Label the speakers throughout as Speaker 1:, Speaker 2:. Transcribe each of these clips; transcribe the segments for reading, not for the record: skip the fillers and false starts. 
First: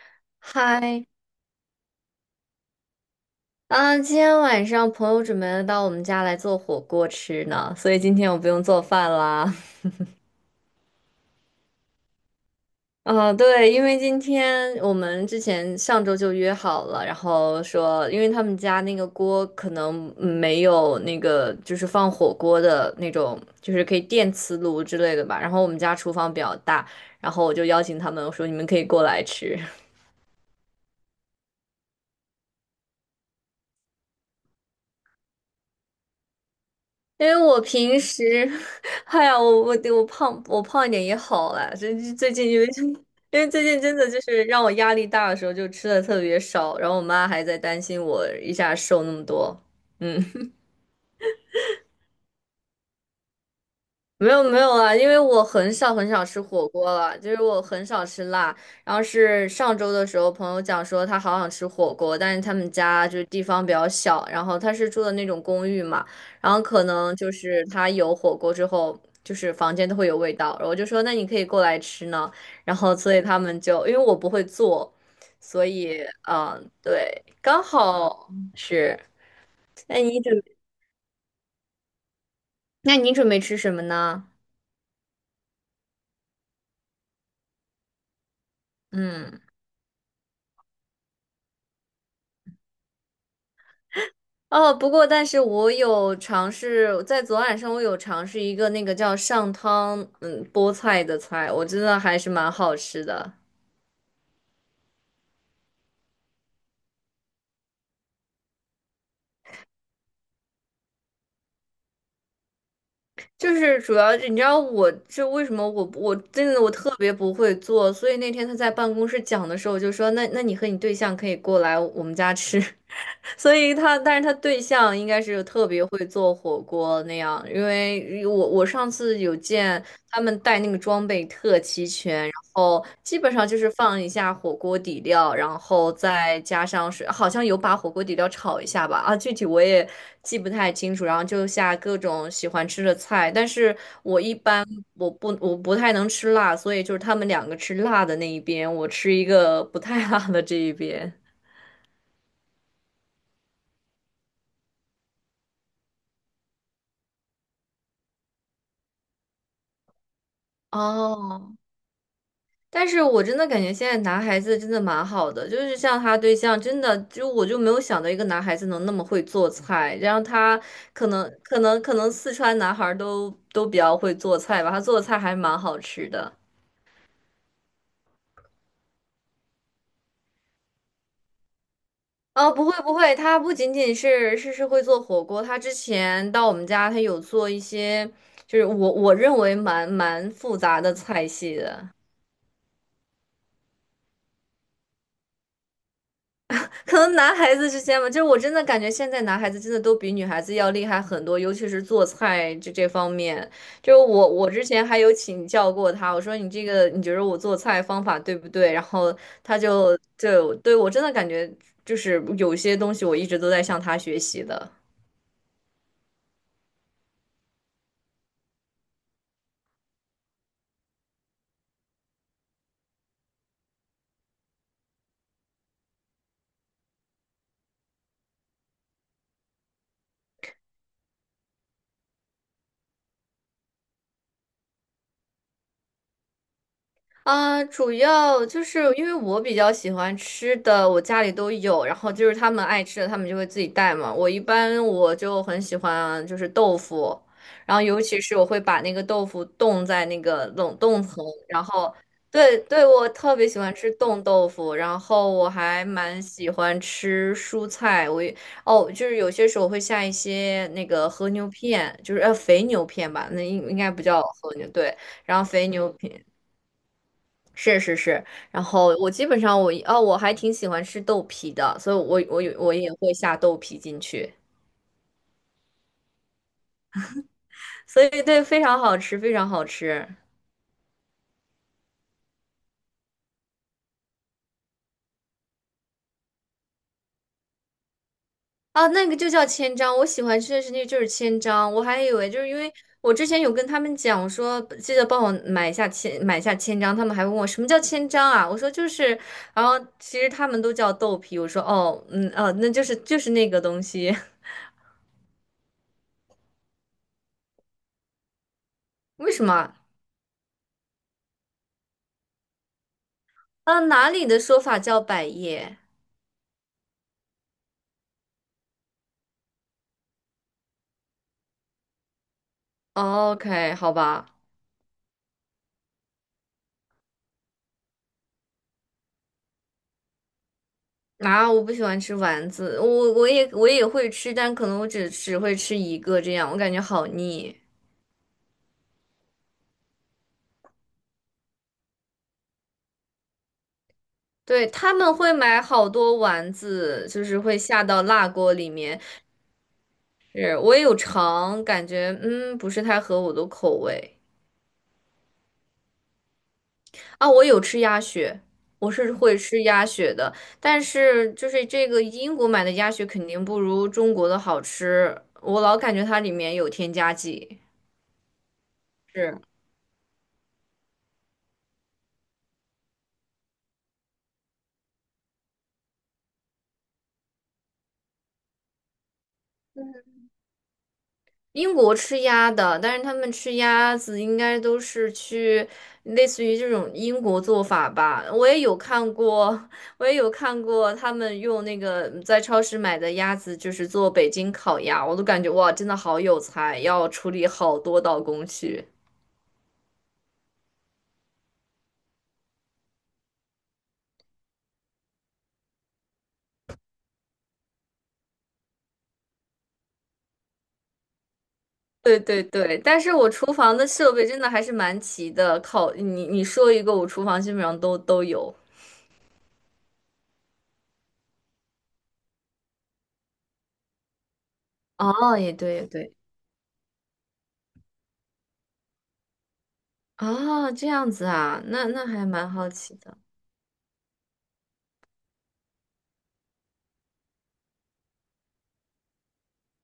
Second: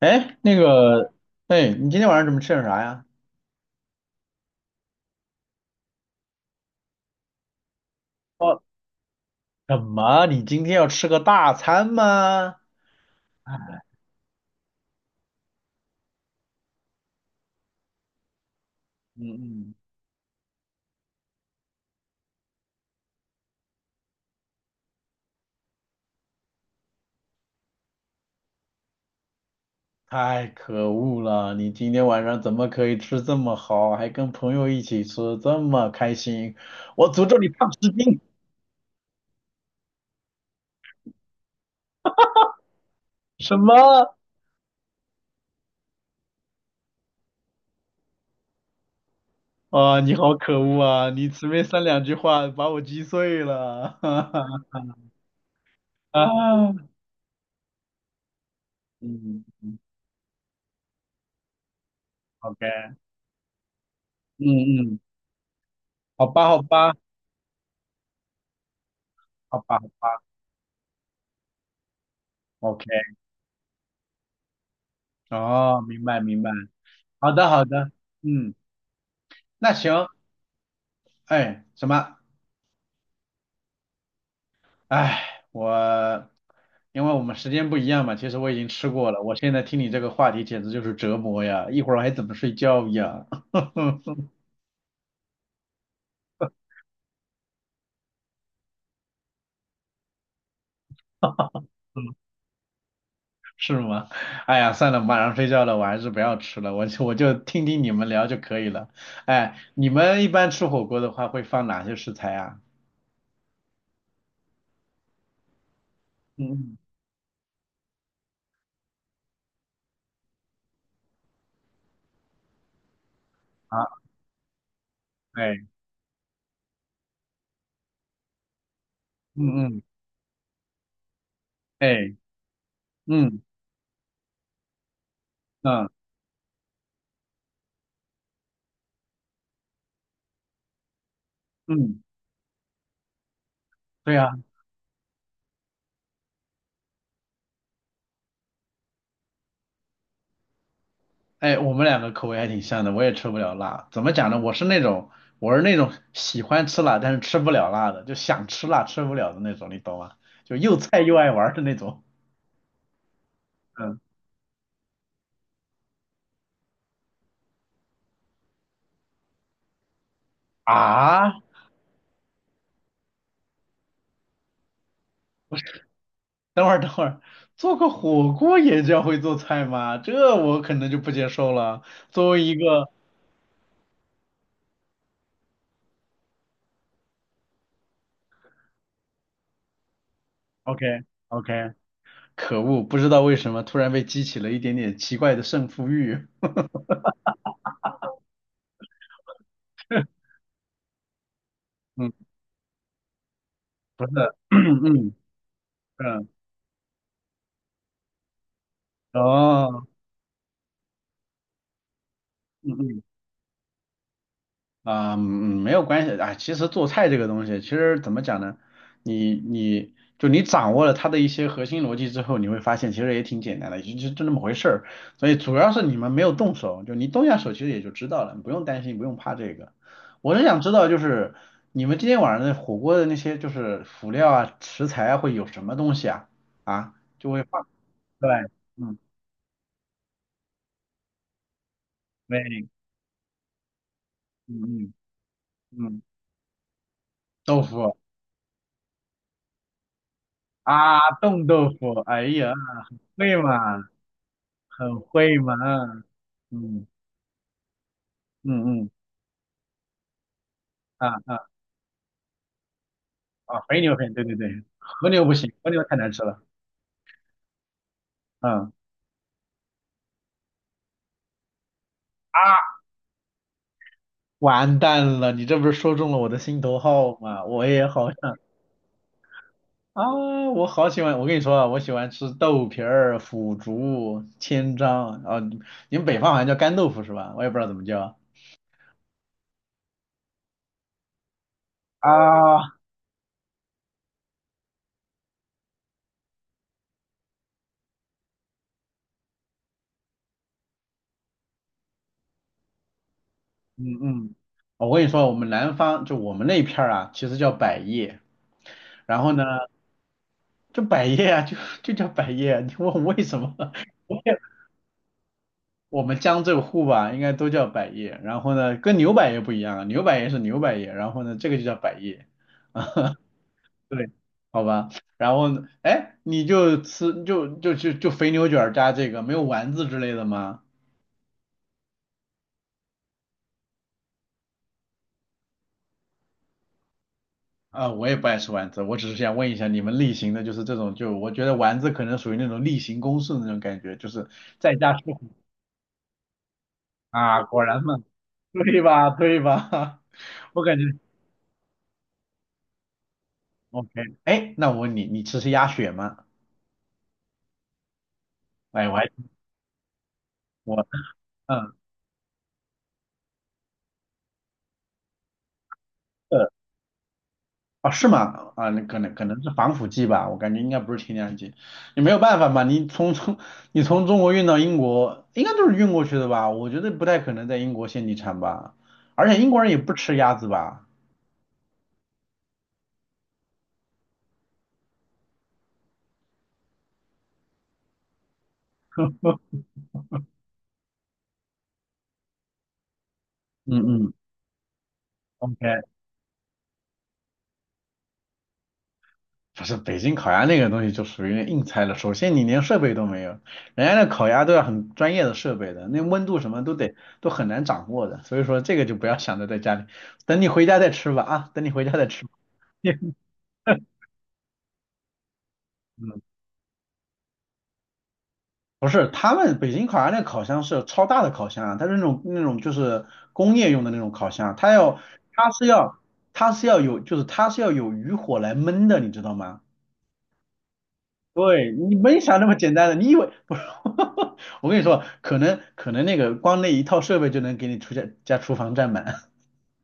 Speaker 1: 哎，
Speaker 2: 嗨。
Speaker 1: 哎，你今天晚上准备吃点啥呀？
Speaker 2: 啊，今天晚上朋友准备到我们家来做火锅吃呢，所以今天我不
Speaker 1: 哦，
Speaker 2: 用做饭啦。
Speaker 1: 什 么？你今天要吃个大餐吗？
Speaker 2: 啊，
Speaker 1: 嗯
Speaker 2: 对，因为今天我们之前上周就约好了，然后说，因为他们家那个锅可
Speaker 1: 嗯，
Speaker 2: 能没有那个就是放火锅的那种，就是可以电磁炉之类的吧。然后我们家厨房比较大，然后我就邀请他们，我说你们可以过来吃。
Speaker 1: 太可恶了！你今天晚上怎么可以吃这么好，还跟朋友一起吃，这么开心？我诅
Speaker 2: 因
Speaker 1: 咒
Speaker 2: 为
Speaker 1: 你
Speaker 2: 我
Speaker 1: 胖十
Speaker 2: 平
Speaker 1: 斤！
Speaker 2: 时，哎呀，我胖一点也好啦。最近因为 因为
Speaker 1: 什
Speaker 2: 最近真的
Speaker 1: 么？
Speaker 2: 就是让我压力大的时候，就吃的特别少，然后我妈还在担心我一下瘦那么多。
Speaker 1: 啊、你好
Speaker 2: 嗯，
Speaker 1: 可恶啊！你随便三两句话把我击碎了，哈
Speaker 2: 没
Speaker 1: 哈
Speaker 2: 有没有啊，因为我很少很少吃火
Speaker 1: 啊！
Speaker 2: 锅了，就是我很少吃辣。然后
Speaker 1: 嗯
Speaker 2: 是上
Speaker 1: 嗯
Speaker 2: 周的时候，朋友讲说他好想吃火锅，但是他们
Speaker 1: ，OK，
Speaker 2: 家就是地方比较小，
Speaker 1: 嗯
Speaker 2: 然后他是
Speaker 1: 嗯，
Speaker 2: 住的那种公寓嘛，
Speaker 1: 好吧
Speaker 2: 然后
Speaker 1: 好
Speaker 2: 可
Speaker 1: 吧
Speaker 2: 能就是他有火锅之后，就是
Speaker 1: 好
Speaker 2: 房
Speaker 1: 吧好
Speaker 2: 间都会有
Speaker 1: 吧
Speaker 2: 味道。然后我就说那你可以过来吃呢，然
Speaker 1: ，OK，
Speaker 2: 后所以他们就因为我不会做，所
Speaker 1: 哦，明
Speaker 2: 以
Speaker 1: 白明白。
Speaker 2: 嗯对，
Speaker 1: 好的，
Speaker 2: 刚
Speaker 1: 好的，
Speaker 2: 好
Speaker 1: 嗯，
Speaker 2: 是。
Speaker 1: 那
Speaker 2: 那
Speaker 1: 行，
Speaker 2: 你准
Speaker 1: 哎，什么？
Speaker 2: 那你准备吃什么呢？
Speaker 1: 哎，因为我们时间不一样嘛，其实我已经吃过了，我
Speaker 2: 嗯。
Speaker 1: 现在听你这个话题简直就是折磨呀，一会儿还怎么睡觉呀？
Speaker 2: 哦，不过但是我有尝试在昨晚上，我有尝试一个那个叫上汤，嗯，菠菜的菜，我真的还是蛮好吃的。
Speaker 1: 是吗？哎呀，算了，马上睡觉了，我还是不要吃了，我就听听你们聊就可以了。哎，你们一般吃火锅的话会放哪些食材啊？
Speaker 2: 就是主要是你知道我这为什么我真
Speaker 1: 嗯
Speaker 2: 的我
Speaker 1: 嗯，
Speaker 2: 特别不会做，所以那天他在办公室讲的时候，我就说那你和你对象可以过来我们家吃。所以
Speaker 1: 啊，
Speaker 2: 他，但是他对象应该是特
Speaker 1: 哎，
Speaker 2: 别会做火锅那样，因为我上次有
Speaker 1: 嗯嗯，
Speaker 2: 见他们带那个装备特齐
Speaker 1: 哎，
Speaker 2: 全，然后基本
Speaker 1: 嗯
Speaker 2: 上就是放一下火锅底料，然
Speaker 1: 嗯
Speaker 2: 后再加上水，好像有把火锅底料炒一下吧，啊，具体我也记不太清楚，然后就下各
Speaker 1: 嗯，
Speaker 2: 种喜欢吃的菜，但是
Speaker 1: 对
Speaker 2: 我
Speaker 1: 呀。
Speaker 2: 一般我不太能吃辣，所以就是他们两个吃辣的那一边，我吃一个不太辣的这一边。
Speaker 1: 哎，我们两个口味还挺像的，我也吃不了辣。怎么讲呢？我是那种喜欢吃辣，但是吃不了辣的，就想吃辣吃不了的那种，你懂吗？就又菜又爱玩
Speaker 2: 哦，
Speaker 1: 的那种。
Speaker 2: 但是我真的感觉现在
Speaker 1: 嗯
Speaker 2: 男孩子真的蛮好的，就是像他对象，真的就没有想到一个男孩子能那么会做菜，然后他
Speaker 1: 啊，
Speaker 2: 可能四川男孩儿都比较会做菜吧，他做的菜还蛮好吃的。
Speaker 1: 等会儿等会儿，做个火锅也叫会做菜吗？这我可能就不接受了。作为
Speaker 2: 哦，
Speaker 1: 一
Speaker 2: 不会
Speaker 1: 个
Speaker 2: 不会，他不仅仅是会做火锅，他之前到我们家，他有做一些就是我我认为蛮复杂
Speaker 1: OK
Speaker 2: 的菜系
Speaker 1: OK，
Speaker 2: 的。
Speaker 1: 可恶，不知道为什么突然被激起了一点点奇怪的胜负欲。
Speaker 2: 可能男孩子之间吧，就是我真的感觉现在男孩子真的都比女 孩子要厉害很多，尤其是做
Speaker 1: 嗯，
Speaker 2: 菜这方面。就是
Speaker 1: 不是，
Speaker 2: 我 我之
Speaker 1: 嗯
Speaker 2: 前还
Speaker 1: 嗯
Speaker 2: 有请教过他，我
Speaker 1: 嗯，
Speaker 2: 说你这个你觉得我做菜方法对不对？然后他
Speaker 1: 哦，
Speaker 2: 就就对我真的感觉就是有
Speaker 1: 嗯
Speaker 2: 些东
Speaker 1: 嗯。
Speaker 2: 西我一直都在向他学习的。
Speaker 1: 啊、没有关系啊。其实做菜这个东西，其实怎么讲呢？你掌握了它的一些核心逻辑之后，你会发现其实也挺简单的，就那么回事儿。所以主要是你们没有动手，就你动下手，其实也就知道了，你不用担心，不用怕这个。我是想知道，就是你们今天晚上的火锅的那些就是辅料啊、食材啊，会有什么东西啊？啊，就会
Speaker 2: 啊，
Speaker 1: 放
Speaker 2: 主
Speaker 1: 对，
Speaker 2: 要就是
Speaker 1: 嗯，
Speaker 2: 因为我比较喜欢吃的，我家里都有，然后就是他们
Speaker 1: 对，
Speaker 2: 爱吃的，他们就会自己带嘛。我一般
Speaker 1: 嗯
Speaker 2: 我就很喜
Speaker 1: 嗯嗯，
Speaker 2: 欢就是豆腐，
Speaker 1: 豆
Speaker 2: 然后
Speaker 1: 腐
Speaker 2: 尤其是我会把那个豆腐冻在那个冷
Speaker 1: 啊，
Speaker 2: 冻层，
Speaker 1: 冻
Speaker 2: 然
Speaker 1: 豆腐，
Speaker 2: 后
Speaker 1: 哎呀，
Speaker 2: 对对，我
Speaker 1: 会
Speaker 2: 特别喜欢
Speaker 1: 吗？
Speaker 2: 吃冻豆腐，
Speaker 1: 很
Speaker 2: 然后
Speaker 1: 会
Speaker 2: 我
Speaker 1: 嘛，
Speaker 2: 还蛮喜欢
Speaker 1: 嗯
Speaker 2: 吃蔬菜，我也
Speaker 1: 嗯嗯，
Speaker 2: 哦，就是有些时候会下一些那
Speaker 1: 啊
Speaker 2: 个和牛
Speaker 1: 啊
Speaker 2: 片，就是肥牛片吧，那
Speaker 1: 啊，
Speaker 2: 应
Speaker 1: 肥
Speaker 2: 该
Speaker 1: 牛
Speaker 2: 不
Speaker 1: 很，
Speaker 2: 叫
Speaker 1: 对对
Speaker 2: 和
Speaker 1: 对，
Speaker 2: 牛，对。
Speaker 1: 和牛不
Speaker 2: 然后
Speaker 1: 行，
Speaker 2: 肥
Speaker 1: 和牛
Speaker 2: 牛
Speaker 1: 太难吃
Speaker 2: 片。
Speaker 1: 了，
Speaker 2: 是是是，然
Speaker 1: 嗯
Speaker 2: 后我基本上哦，我还挺喜欢吃豆皮的，所以我
Speaker 1: 啊，
Speaker 2: 也会下豆皮进去，
Speaker 1: 完蛋了，你这不是说中了我的心头好吗？我也
Speaker 2: 所以
Speaker 1: 好想
Speaker 2: 对，非常好吃，非常好
Speaker 1: 啊，
Speaker 2: 吃。
Speaker 1: 我好喜欢，我跟你说啊，我喜欢吃豆皮儿、腐竹、千张啊，你们北方好像叫干豆腐是吧？我也不知道怎么叫
Speaker 2: 啊！那个就叫千张，我喜欢吃的是那个就是千张，我还以为就是因为
Speaker 1: 啊，
Speaker 2: 我之前有跟他们讲，我说记得帮我买下千张，他们还问我什么叫千张啊？我说就是，然后其实他们都叫豆皮，我说哦，嗯，哦，那就是就是那个东
Speaker 1: 嗯
Speaker 2: 西，
Speaker 1: 嗯，哦我跟你说，我们南方就我们那片儿啊，其实叫百叶，然
Speaker 2: 为
Speaker 1: 后呢。
Speaker 2: 什么
Speaker 1: 就百叶啊，就就叫百叶啊你问为什么？
Speaker 2: 啊，啊哪里的说法叫百叶
Speaker 1: 我们江浙沪吧，应该都叫百叶。然后呢，跟牛百叶不一样啊，牛百叶是牛百叶，然后呢，这个就叫百叶。啊，
Speaker 2: 哦？OK,好
Speaker 1: 对，
Speaker 2: 吧。
Speaker 1: 好吧。然后呢，哎，你就吃就就就就肥牛卷儿加这个，没有丸子之类的吗？
Speaker 2: 啊，我不喜欢吃丸子，我也会吃，但可能我只会吃一个这样，我感觉好腻。
Speaker 1: 啊，我也不爱吃丸子，我只是想问一下你们例行的，就是这种，就我觉得丸子可能属于那种例行公事的那种感觉，就是
Speaker 2: 对，
Speaker 1: 在家
Speaker 2: 他
Speaker 1: 吃
Speaker 2: 们
Speaker 1: 苦
Speaker 2: 会买好多丸子，就是
Speaker 1: 啊，
Speaker 2: 会
Speaker 1: 果然
Speaker 2: 下
Speaker 1: 嘛，
Speaker 2: 到辣锅里
Speaker 1: 对
Speaker 2: 面。
Speaker 1: 吧？对吧？
Speaker 2: 是，
Speaker 1: 我
Speaker 2: 我
Speaker 1: 感
Speaker 2: 也
Speaker 1: 觉。
Speaker 2: 有尝，感觉不是太合我的口
Speaker 1: OK，
Speaker 2: 味
Speaker 1: 哎，那我问你，你吃是鸭血吗？
Speaker 2: 啊。我有吃鸭血，
Speaker 1: 哎，
Speaker 2: 我
Speaker 1: 我还
Speaker 2: 是会吃鸭血的，但
Speaker 1: 我
Speaker 2: 是就是
Speaker 1: 嗯
Speaker 2: 这个英国买的鸭血肯定不如中国的好吃，我老感觉它里
Speaker 1: 呃
Speaker 2: 面有添加剂。
Speaker 1: 哦是吗？啊，那可能可能
Speaker 2: 是。
Speaker 1: 是防腐剂吧，我感觉应该不是添加剂。你没有办法嘛，你从中国运到英国，应该都是运过去的吧？我觉得不太可能在英国现地产吧，而且英国人也不吃鸭子吧？
Speaker 2: 英国吃鸭的，但是他们吃鸭子应该都是去类似于这种英国做法吧。我也有看过，我也有看过他们用那个在超市买的鸭子，就
Speaker 1: 嗯
Speaker 2: 是做
Speaker 1: 嗯
Speaker 2: 北京烤鸭，我都感觉哇，
Speaker 1: ，OK，
Speaker 2: 真的好有才，要处理好多道工序。
Speaker 1: 不是北京烤鸭那个东西就属于硬菜了。首先你连设备都没有，人家那烤鸭都要很专业的设备的，那温度什么都得都很难掌握的。所以说这个就不要想着在家里，等你回家再吃吧啊，等你回家再
Speaker 2: 对
Speaker 1: 吃吧
Speaker 2: 对对，但是我厨房的 设备真的还是蛮齐的，烤
Speaker 1: 嗯，
Speaker 2: 你你说一个，我厨房基本上都有。
Speaker 1: 不是，他们北京烤鸭那烤箱是超大的烤箱啊，它是那种那种就是工业用的那种烤箱，它要
Speaker 2: 哦，
Speaker 1: 它
Speaker 2: 也
Speaker 1: 是
Speaker 2: 对也
Speaker 1: 要
Speaker 2: 对，
Speaker 1: 它是要有就是它是要有余火来焖的，你知道吗？
Speaker 2: 哦，这样子啊，
Speaker 1: 对，
Speaker 2: 那
Speaker 1: 你
Speaker 2: 那
Speaker 1: 没
Speaker 2: 还
Speaker 1: 想那
Speaker 2: 蛮
Speaker 1: 么
Speaker 2: 好
Speaker 1: 简单的，
Speaker 2: 奇
Speaker 1: 你以
Speaker 2: 的。
Speaker 1: 为不是？我跟你说，可能那个光那一套设备就能给你出家家厨房占满。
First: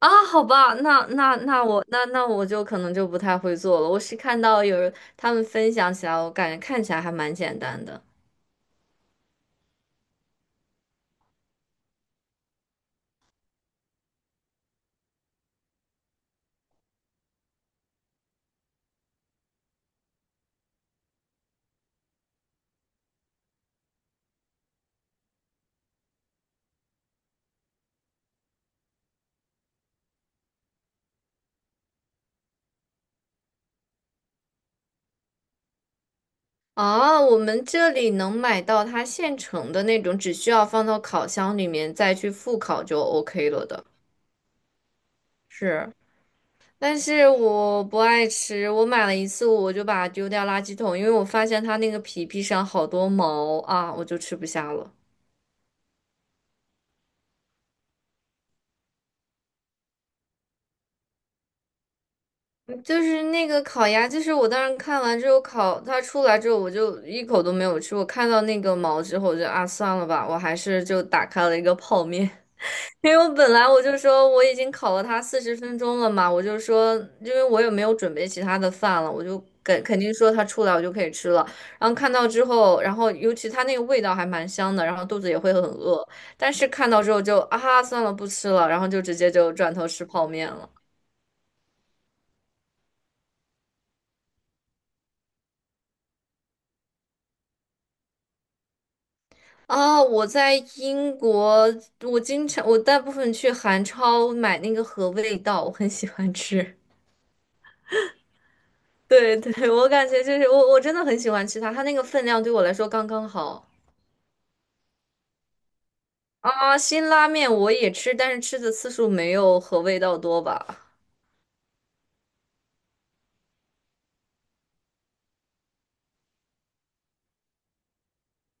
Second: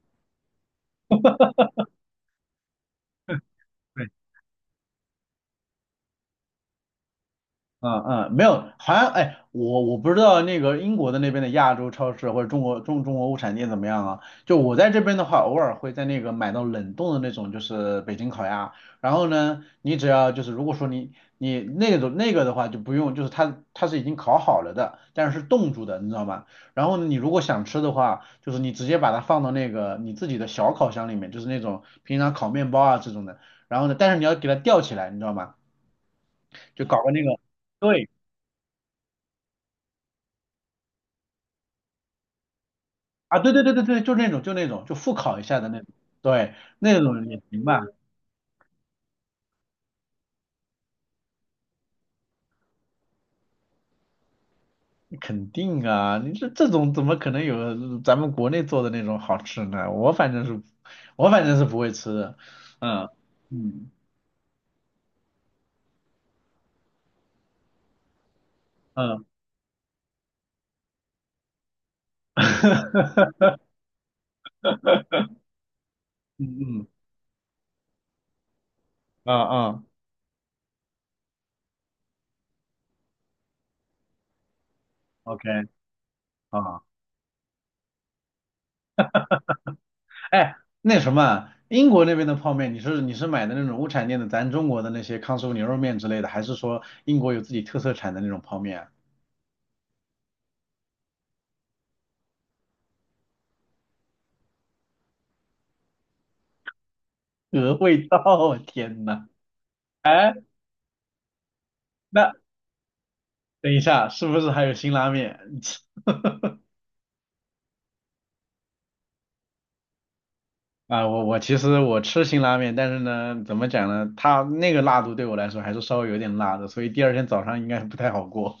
Speaker 2: 啊，好吧，那那那我那那我就可能就不太会做了。我是 看到有人他们分享起来，我感觉看起来还蛮简单
Speaker 1: 嗯
Speaker 2: 的。
Speaker 1: 嗯，没有，好像哎，我不知道那个英国的那边的亚洲超市或者中国物产店怎么样啊？就我在这边的话，偶尔会在那个买到冷冻的那种，就是北京烤鸭。然后呢，你只要就是如果说你你那种那个的话就不用，就是它是已经烤好了的，但是是冻住的，你知道吗？然后呢，你如果想吃的话，就是你直接把它放到那个你自己的小烤箱里面，就是那种平常烤面包啊这种的。然后呢，但是你要给它吊起来，你知道吗？就搞个
Speaker 2: 啊。
Speaker 1: 那个。
Speaker 2: 我们这
Speaker 1: 对，
Speaker 2: 里能买到它现成的那种，只需要放到烤箱里面再去复烤就
Speaker 1: 啊，
Speaker 2: OK
Speaker 1: 对对
Speaker 2: 了
Speaker 1: 对对
Speaker 2: 的。
Speaker 1: 对，就那种就复烤一下的那种，
Speaker 2: 是，
Speaker 1: 对，
Speaker 2: 但
Speaker 1: 那种
Speaker 2: 是
Speaker 1: 也行吧，
Speaker 2: 我不爱吃，我买了一次我就把它丢掉垃圾桶，因为我发现它那个皮上好多毛啊，我就吃不下了。
Speaker 1: 肯定啊，你这种怎么可能有咱们国内做的那种好吃呢？我反正是不会吃的，
Speaker 2: 就
Speaker 1: 嗯
Speaker 2: 是那个烤
Speaker 1: 嗯
Speaker 2: 鸭，就是我当时看完之后烤，它出来之后我就一口都没有吃。我看到那个毛之
Speaker 1: 嗯
Speaker 2: 后，我就啊算了吧，我还是就打开了一个泡面，因为我 本来我就说我已经烤了它40分钟了嘛，我就
Speaker 1: 嗯
Speaker 2: 说
Speaker 1: 嗯
Speaker 2: 因为我也没有准备其他的饭了，我
Speaker 1: 嗯
Speaker 2: 就
Speaker 1: 嗯
Speaker 2: 肯定说它出来我就可以吃了。然后看到之后，然后尤其它那个味道还蛮香的，然后肚子也
Speaker 1: ，OK
Speaker 2: 会很饿，但是
Speaker 1: 啊，
Speaker 2: 看到之后就啊算了不吃了，然后就直接就转头吃泡面
Speaker 1: 哎，
Speaker 2: 了。
Speaker 1: 那什么，英国那边的泡面，你是买的那种物产店的，咱中国的那些康师傅牛肉面之类的，还是说英国有自己特色产的那种泡面啊？
Speaker 2: 啊，我在英国，我经常我大部分去韩超买那个和味道，我很喜欢吃。
Speaker 1: 鹅味道，我天呐！
Speaker 2: 对对，我感觉
Speaker 1: 哎，
Speaker 2: 就是我真的很喜欢吃它，它那个分
Speaker 1: 那
Speaker 2: 量对我来说刚刚好。
Speaker 1: 等一下，是不是还有辛拉面？
Speaker 2: 啊，辛拉面我也吃，但是吃的次数没有和味道多吧。
Speaker 1: 啊，我其实我吃辛拉面，但是呢，怎么讲呢？它那个辣度对我来说还是稍微有点辣的，所以第二天早上应该不太好过。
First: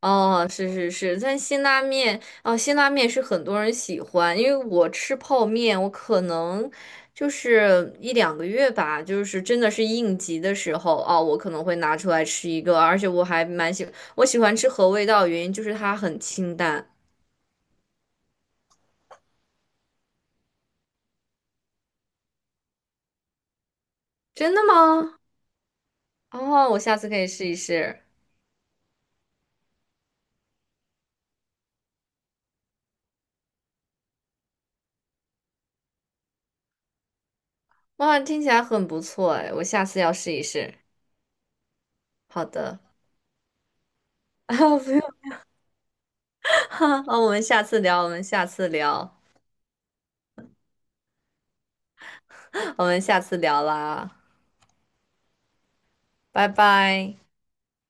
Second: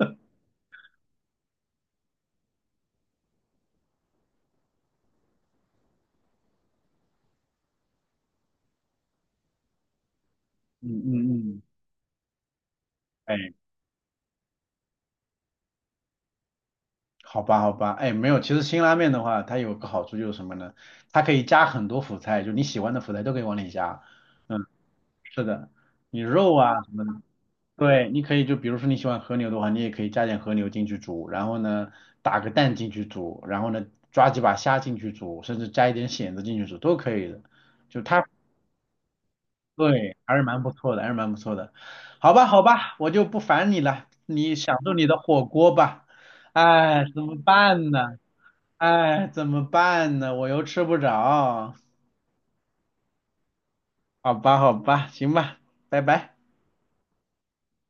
Speaker 2: 哦，是是是，但辛拉面是很多人喜欢，因为我吃泡面，我可能就是一两个月吧，就是真的是应急的时
Speaker 1: 嗯
Speaker 2: 候哦，我可
Speaker 1: 嗯嗯，
Speaker 2: 能会拿出来吃一个，而且我还
Speaker 1: 哎，
Speaker 2: 蛮喜，我喜欢吃合味道的原因就是它很清淡。
Speaker 1: 好吧好吧，哎，没有，其实辛拉面的话，它有个好处就是什么呢？它可以加很多辅菜，就你喜欢的辅菜都可以往里加。
Speaker 2: 真的
Speaker 1: 嗯，
Speaker 2: 吗？
Speaker 1: 是的，你肉
Speaker 2: 哦，我
Speaker 1: 啊什
Speaker 2: 下
Speaker 1: 么
Speaker 2: 次
Speaker 1: 的。
Speaker 2: 可以试一试。
Speaker 1: 对，你可以就比如说你喜欢和牛的话，你也可以加点和牛进去煮，然后呢打个蛋进去煮，然后呢抓几把虾进去煮，甚至加一点蚬子进去煮都可以的。就
Speaker 2: 哇，
Speaker 1: 它，
Speaker 2: 听起来很不错哎，我下次要
Speaker 1: 对，
Speaker 2: 试
Speaker 1: 还是
Speaker 2: 一
Speaker 1: 蛮不
Speaker 2: 试。
Speaker 1: 错的，还是蛮不错的。好
Speaker 2: 好
Speaker 1: 吧，好
Speaker 2: 的，
Speaker 1: 吧，我就不烦你了，你
Speaker 2: 啊，
Speaker 1: 享
Speaker 2: 不
Speaker 1: 受
Speaker 2: 用，
Speaker 1: 你的火锅吧。
Speaker 2: 啊
Speaker 1: 哎，怎
Speaker 2: 我
Speaker 1: 么
Speaker 2: 们下次
Speaker 1: 办呢？
Speaker 2: 聊，我们下次聊，
Speaker 1: 哎，怎么办呢？我又吃不着。
Speaker 2: 我们下次聊啦。
Speaker 1: 好吧，好吧，行吧，拜拜。
Speaker 2: 拜拜。